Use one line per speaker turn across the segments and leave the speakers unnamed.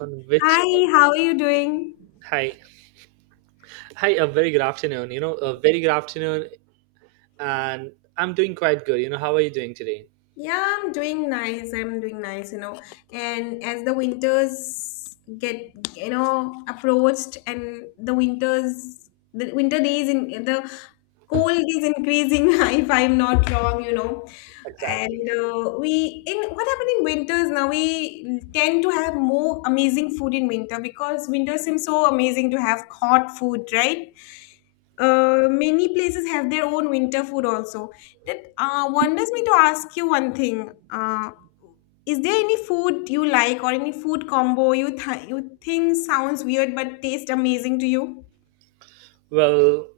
On which.
Hi, how are you doing?
Hi, hi. A very good afternoon, you know, a very good afternoon. And I'm doing quite good, you know. How are you doing today?
Yeah, I'm doing nice. I'm doing nice. And as the winters get, approached, and the winter days in the cold is increasing, if I'm not wrong.
Exactly.
And in what happened in winters now, we tend to have more amazing food in winter because winter seems so amazing to have hot food, right? Many places have their own winter food also. That wonders me to ask you one thing. Is there any food you like or any food combo you think sounds weird but taste amazing to you?
Well,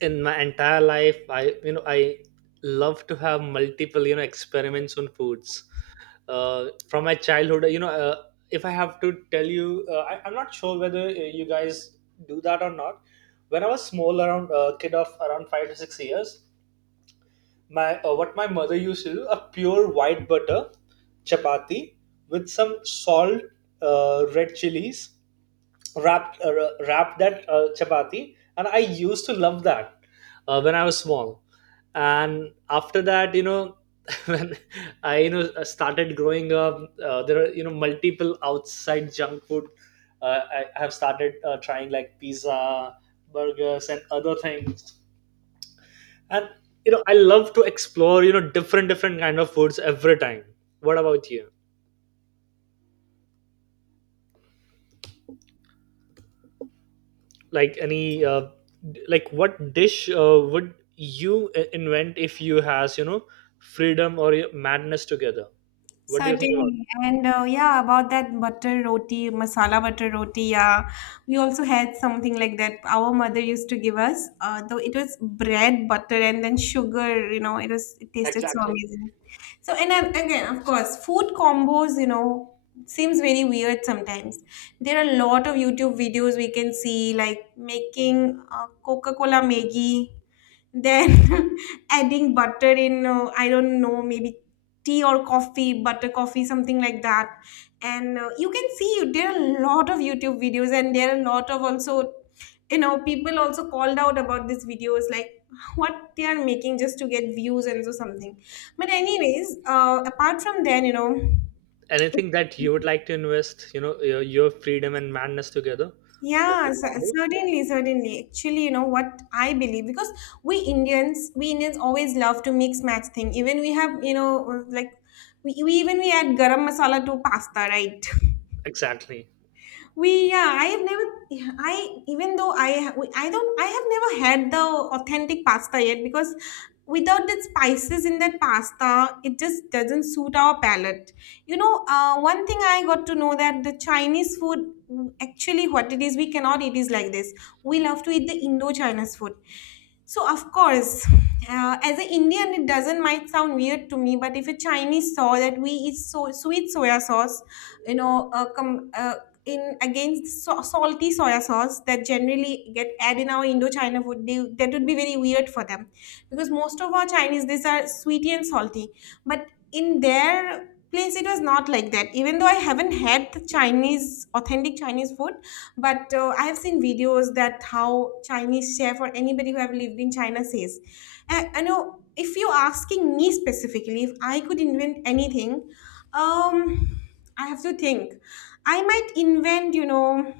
in my entire life, I you know I love to have multiple experiments on foods from my childhood, if I have to tell you, I'm not sure whether, you guys do that or not. When I was small, around a kid of around 5 to 6 years, my what my mother used to do, a pure white butter chapati with some salt, red chilies, wrap uh, wrap that, chapati, and I used to love that when I was small. And after that, you know, when I, started growing up, there are, you know, multiple outside junk food. I have started trying like pizza, burgers, and other things. And, you know, I love to explore, you know, different different kind of foods every time. What about you? Like any, like what dish would you invent if you has, you know, freedom or madness together? What do you think about
Certainly. And yeah, about that butter roti, masala butter roti, yeah. We also had something like that. Our mother used to give us, though it was bread, butter, and then sugar, it
it?
tasted so
Exactly.
amazing. So, and then again, of course, food combos, seems very weird sometimes. There are a lot of YouTube videos we can see, like making Coca-Cola Maggi, then adding butter in I don't know, maybe tea or coffee, butter coffee, something like that. And you can see there are a lot of YouTube videos, and there are a lot of also people also called out about these videos, like, what they are making just to get views and so something. But anyways, apart from then.
Anything that you would like to invest, you know, your freedom and madness together with the
Yeah,
combo?
certainly, certainly. Actually, you know what I believe, because we Indians always love to mix match thing. Even we have, like, we add garam masala to pasta, right?
Exactly.
we Yeah, I have never I even though I ha- I have never had the authentic pasta yet, because without the spices in that pasta, it just doesn't suit our palate. One thing I got to know, that the Chinese food, actually, what it is we cannot eat is like this. We love to eat the Indo-Chinese food. So, of course, as an Indian it doesn't might sound weird to me, but if a Chinese saw that we eat so sweet soya sauce, you know, uh, com- uh, in against salty soya sauce that generally get added in our Indochina food, that would be very weird for them, because most of our Chinese dishes are sweety and salty. But in their place, it was not like that. Even though I haven't had the Chinese, authentic Chinese food, but I have seen videos that how Chinese chef or anybody who have lived in China says. And I know, if you're asking me specifically if I could invent anything, um I have to think. I might invent.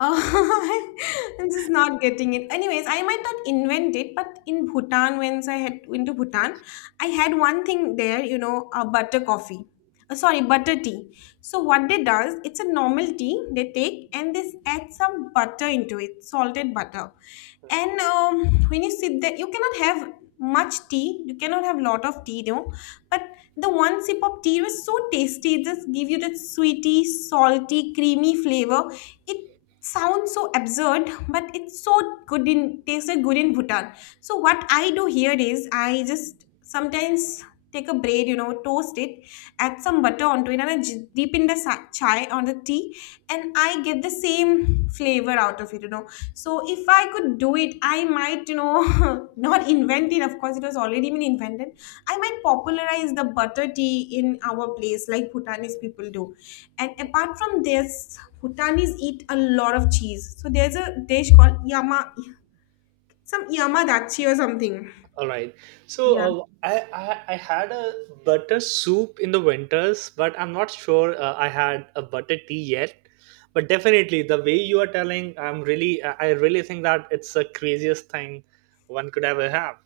Oh, I'm just not getting it. Anyways, I might not invent it, but in Bhutan, once I had went to Bhutan, I had one thing there, a butter coffee. Sorry, butter tea. So what they does, it's a normal tea they take and they add some butter into it, salted butter. And when you sit there, you cannot have much tea. You cannot have lot of tea, though. But the one sip of tea was so tasty. It just give you that sweety, salty, creamy flavor. It sounds so absurd, but it's so good in tasted good in Bhutan. So what I do here is I just sometimes take a bread, toast it, add some butter onto it, and I dip in the chai or the tea, and I get the same flavor out of it. So if I could do it, I might not invent it, of course. It was already been invented. I might popularize the butter tea in our place like Bhutanese people do. And apart from this, Bhutanese eat a lot of cheese. So there's a dish called yama, some yamadachi or something.
All right. So
Yeah.
I had a butter soup in the winters, but I'm not sure I had a butter tea yet. But definitely, the way you are telling, I really think that it's the craziest thing one could ever have.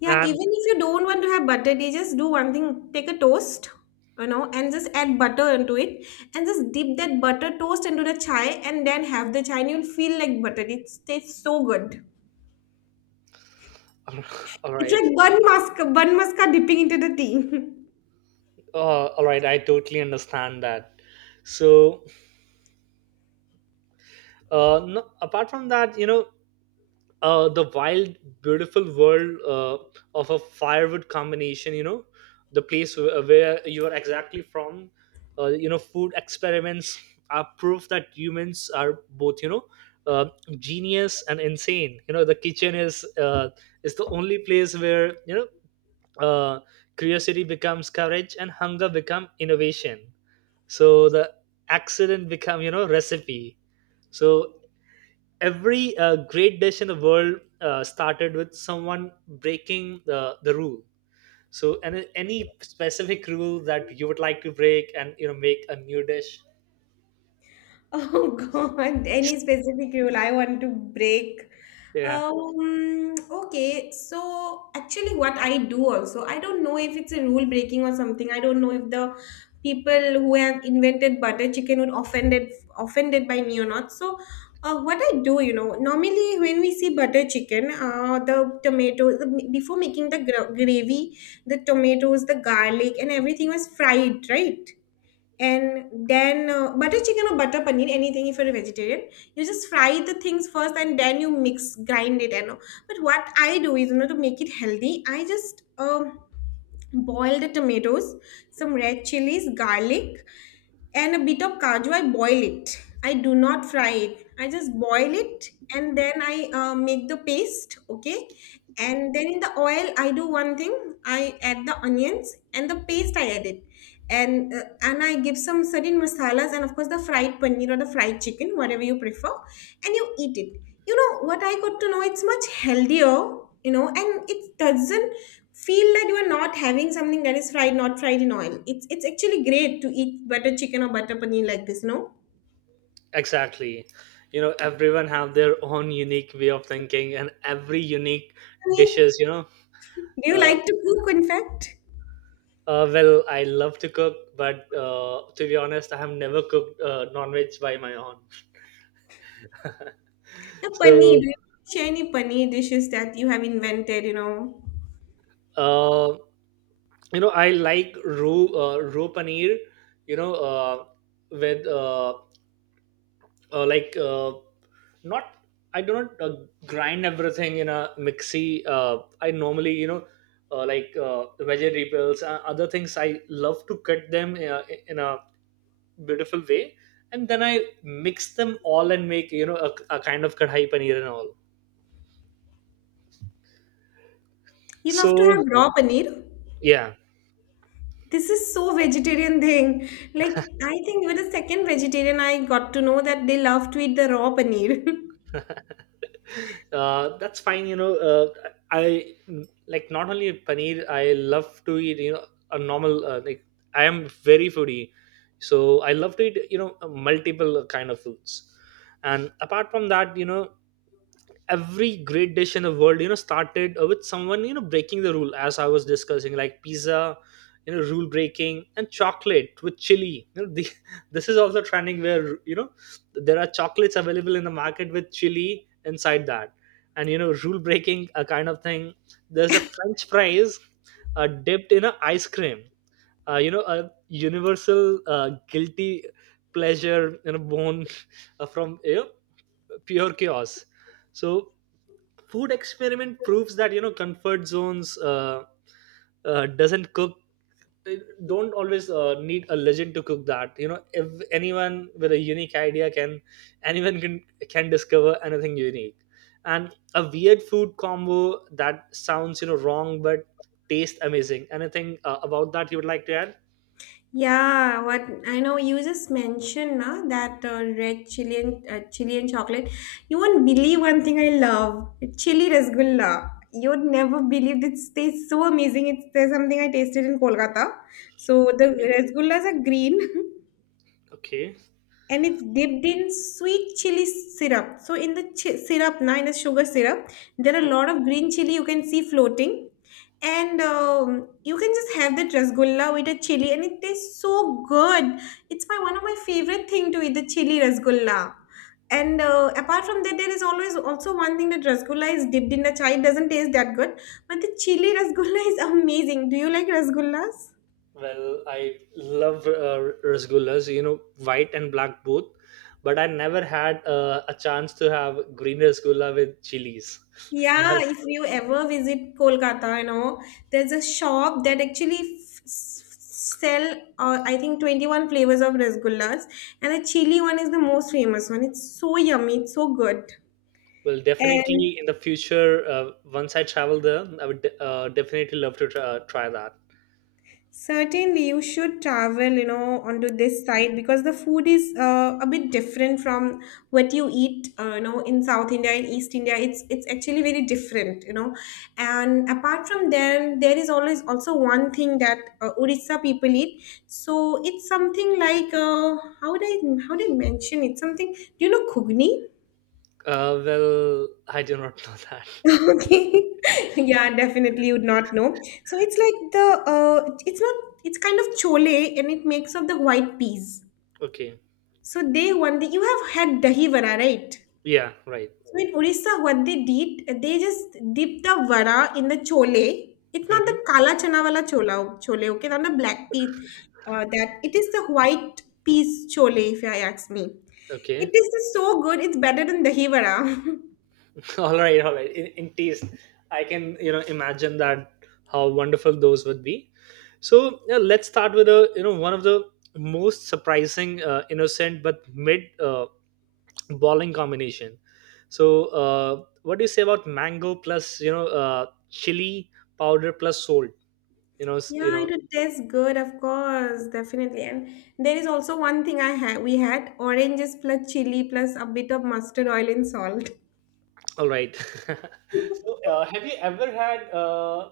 Yeah, even
And
if you don't want to have butter, they just do one thing, take a toast, and just add butter into it, and just dip that butter toast into the chai and then have the chai, and you'll feel like butter. It tastes so good.
all
It's
right,
like bun maska dipping into the tea.
all right, I totally understand that. So no, apart from that, you know, the wild, beautiful world of a firewood combination. You know, the place where you are exactly from. You know, food experiments are proof that humans are both, you know, uh, genius and insane. You know, the kitchen is the only place where you know, curiosity becomes courage and hunger become innovation. So the accident become, you know, recipe. So every great dish in the world started with someone breaking the rule. So any specific rule that you would like to break and, you know, make a new dish?
Oh, God, any specific rule I want to break?
Yeah,
Okay, so actually, what I do also, I don't know if it's a rule breaking or something. I don't know if the people who have invented butter chicken would offended by me or not. So, what I do, normally when we see butter chicken, the tomatoes, before making the gravy, the tomatoes, the garlic, and everything was fried, right? And then, butter chicken or butter paneer, anything if you're a vegetarian, you just fry the things first, and then you mix grind it and all. But what I do is, to make it healthy, I just boil the tomatoes, some red chilies, garlic, and a bit of kaju. I boil it. I do not fry it, I just boil it. And then I make the paste. Okay. And then in the oil I do one thing, I add the onions, and the paste I add it. And I give some certain masalas, and of course the fried paneer or the fried chicken, whatever you prefer, and you eat it. You know what I got to know? It's much healthier, and it doesn't feel that you are not having something that is fried, not fried in oil. It's actually great to eat butter chicken or butter paneer like this, no?
exactly. You know, everyone have their own unique way of thinking and every unique
Paneer.
dishes, you know.
Do you
uh,
like to cook? In fact,
well, I love to cook, but to be honest, I have never cooked non-veg by my own.
now, paneer. Do
So
you share any paneer dishes that you have invented?
uh, you know, I like roe paneer, you know, with like not I don't grind everything in a mixie. I normally, you know, uh, like uh, vegetables and other things I love to cut them in a beautiful way, and then I mix them all and make, you know, a kind of kadhai paneer and all.
You love to
So
have raw paneer.
yeah.
This is so vegetarian thing. Like, I think with the second vegetarian I got to know that they love to eat the raw paneer.
That's fine. You know, I like not only paneer. I love to eat, you know, a normal like I am very foodie, so I love to eat, you know, multiple kind of foods. And apart from that, you know, every great dish in the world, you know, started with someone, you know, breaking the rule, as I was discussing. Like pizza, you know, rule breaking, and chocolate with chili, you know, the, this is also trending, where, you know, there are chocolates available in the market with chili inside that, and, you know, rule breaking, a kind of thing. There's a french fries dipped in a ice cream, you know, a universal guilty pleasure, you know, born from, you know, pure chaos. So food experiment proves that, you know, comfort zones doesn't cook don't always need a legend to cook, that, you know, if anyone with a unique idea can anyone can discover anything unique. And a weird food combo that sounds, you know, wrong but tastes amazing, anything about that you would like to add?
Yeah, what I know, you just mentioned na, that red chili and chili and chocolate. You won't believe one thing I love. Chili rasgulla. You'd never believe it tastes so amazing. It's there's something I tasted in Kolkata. So the
Okay,
rasgullas are green
okay.
and it's dipped in sweet chili syrup. So in the sugar syrup, there are a lot of green chili you can see floating, and you can just have that rasgulla with a chili, and it tastes so good. It's my one of my favorite thing to eat the chili rasgulla. And apart from that, there is always also one thing that rasgulla is dipped in the chai. It doesn't taste that good, but the chili rasgulla is amazing. Do you like rasgullas?
Well, I love rasgullas, you know, white and black both, but I never had a chance to have green rasgulla with chilies.
Yeah,
Well,
if you ever visit Kolkata, there's a shop that actually sell, I think, 21 flavors of rasgullas, and the chili one is the most famous one. It's so yummy, it's so good.
well,
And
definitely in the future, once I travel there, I would definitely love to try, try that.
certainly, you should travel, onto this side because the food is a bit different from what you eat, in South India and East India. It's actually very different. And apart from then, there is always also one thing that Odisha people eat. So it's something like how do I mention it? Something, do you know, Kugni?
Well, I do not know that.
Okay. Yeah, definitely you would not know. So it's like the it's not, it's kind of chole, and it makes of the white peas.
Okay.
So they, one day you have had dahi vada, right?
Yeah, right.
So in Orissa, what they did, they just dip the vada in the chole. It's not the
Hmm.
kala chana wala chola, chole, okay? Not the black pea, that it is the white peas chole, if I ask me. It
Okay.
is so good. It's better than dahi vada.
All right, in taste I can, you know, imagine that how wonderful those would be. So yeah, let's start with a, you know, one of the most surprising, innocent but mid, uh, balling combination. So what do you say about mango plus, you know, chili powder plus salt, you know, you
Yeah,
know.
it would taste good, of course, definitely. And there is also one thing I had. We had oranges plus chili plus a bit of mustard oil and salt.
All right. So have you ever had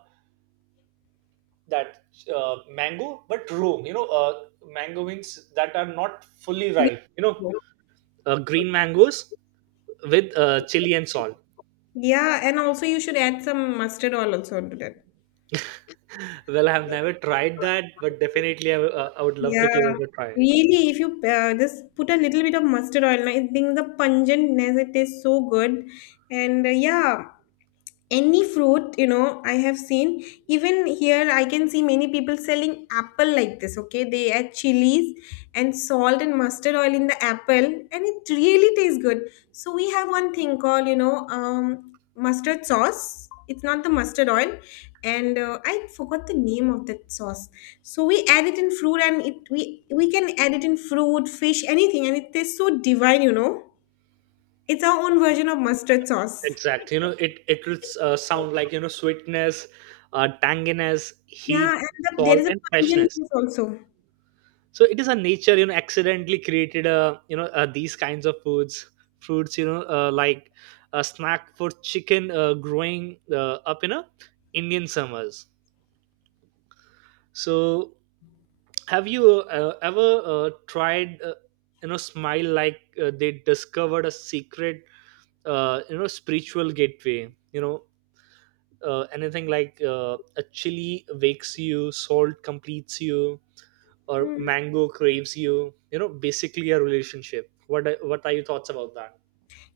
that, mango but raw, you know, mango means that are not fully
Great.
ripe, you know, green mangoes with chili and salt.
Yeah, and also you should add some mustard oil also onto that.
Well, I have never tried that, but definitely I would love to give
Yeah,
it a try.
really. If you just put a little bit of mustard oil, I think the pungentness, it tastes so good. And yeah, any fruit, I have seen, even here I can see many people selling apple like this, okay, they add chilies and salt and mustard oil in the apple, and it really tastes good. So we have one thing called, mustard sauce. It's not the mustard oil, and I forgot the name of that sauce. So we add it in fruit, and it we can add it in fruit, fish, anything, and it tastes so divine. It's our own version of mustard sauce.
Exactly, you know, it would sound like, you know, sweetness, tanginess,
Yeah,
heat,
and there
salt,
is a
and
pungent
freshness.
juice also.
So it is a nature, you know, accidentally created you know, these kinds of foods, fruits, you know, like a snack for chicken growing up in a Indian summers. So have you ever tried you know, smile like they discovered a secret you know, spiritual gateway, you know, anything like a chili wakes you, salt completes you, or
Hmm.
mango craves you, you know, basically a relationship. What are your thoughts about that?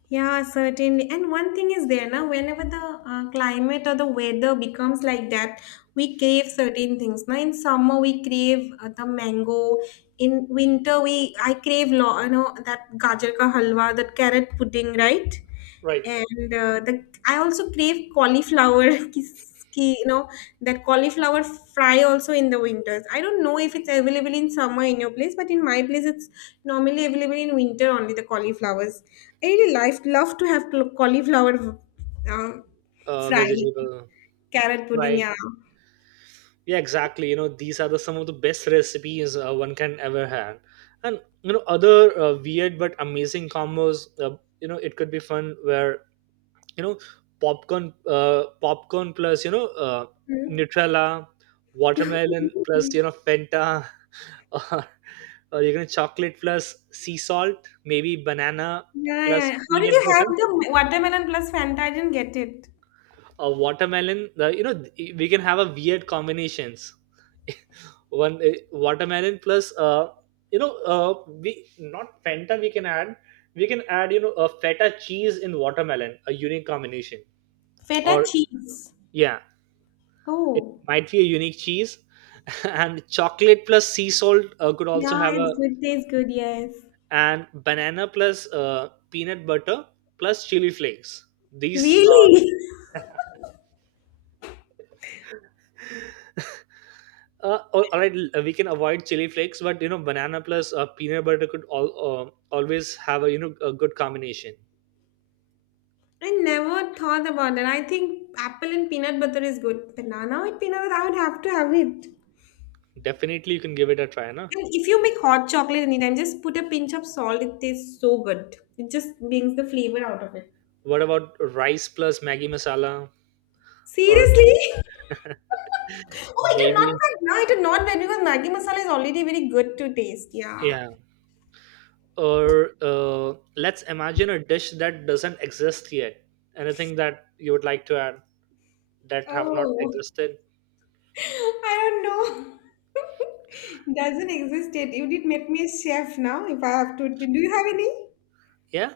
Yeah, certainly. And one thing is there now, whenever the climate or the weather becomes like that, we crave certain things. Now, in summer, we crave the mango. In winter, we I crave that gajar ka halwa, that carrot pudding, right?
Right.
And the I also crave cauliflower, kis- you know, that cauliflower fry also in the winters. I don't know if it's available in summer in your place, but in my place it's normally available in winter only, the cauliflowers. I really love to have cauliflower, um, fry.
Vegetable.
Carrot pudding,
Right.
yeah.
Yeah, exactly, you know, these are the some of the best recipes one can ever have. And, you know, other weird but amazing combos, you know, it could be fun. Where, you know, popcorn plus, you know,
Hmm.
nutella, watermelon plus, you know, Fanta, or, or, you know, chocolate plus sea salt, maybe banana
Yeah, yeah,
plus
yeah. How did
peanut
you have
butter,
the watermelon plus Fanta? I didn't get it.
or watermelon, the, you know, we can have a weird combinations. One watermelon plus you know we not fanta, we can add, we can add, you know, a feta cheese in watermelon, a unique combination.
Feta
Or
cheese.
yeah, it
Oh,
might be a unique cheese. And chocolate plus sea salt could also
yeah,
have
it's
a,
good. Tastes good, yes.
and banana plus peanut butter plus chili flakes. These
Really?
All right, we can avoid chili flakes, but, you know, banana plus peanut butter could all, always have a, you know, a good combination.
I never thought about it. I think apple and peanut butter is good. Banana with peanut butter, I would have to have it.
Definitely, you can give it a try, na?
And if you make hot chocolate anytime, just put a pinch of salt. It tastes so good. It just brings the flavor out of it.
What about rice plus Maggi masala? Or
Seriously? Oh, I did not
maybe,
buy. No, I did not buy because Maggi masala is already very good to taste. Yeah.
yeah. Or let's imagine a dish that doesn't exist yet. Anything that you would like to add that have not
Oh,
existed?
I don't know. Doesn't exist yet. You did make me a chef now. If I have to, do you have any?
Yeah.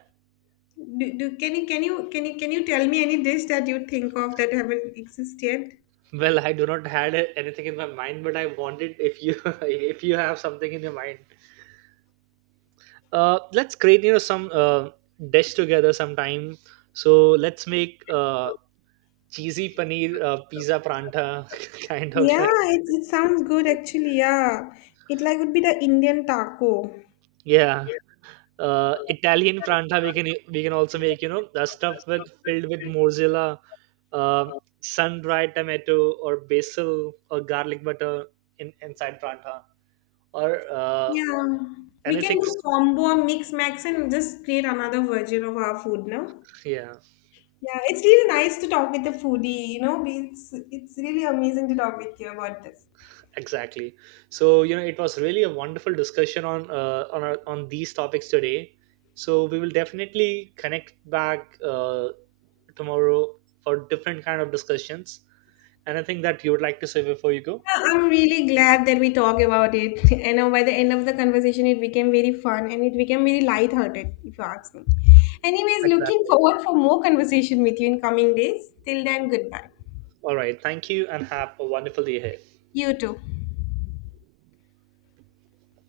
Do, do can you can you can you can you tell me any dish that you think of that haven't exist yet?
Well, I do not had anything in my mind, but I wanted if you if you have something in your mind. Let's create, you know, some dish together sometime. So let's make cheesy paneer pizza pranta kind of
Yeah,
thing.
it sounds good, actually. Yeah, it like would be the Indian taco.
Yeah. Italian pranta we can, we can also make, you know, the stuff with filled with mozzarella, uh, sun dried tomato or basil or garlic butter in inside pranta, or uh,
Yeah, we can
anything.
do combo mix max and just create another version of our food now.
Yeah,
Yeah, it's really nice to talk with the foodie. It's it's really amazing to talk with you about this.
exactly. So, you know, it was really a wonderful discussion on our, on these topics today. So we will definitely connect back tomorrow for different kind of discussions. Anything that you would like to say before you go?
Yeah, I'm really glad that we talk about it. And by the end of the conversation, it became very fun and it became very light-hearted, if you ask me. Anyways, looking
Exactly.
forward for more conversation with you in coming days. Till then, goodbye.
All right. Thank you and have a wonderful day ahead.
You too.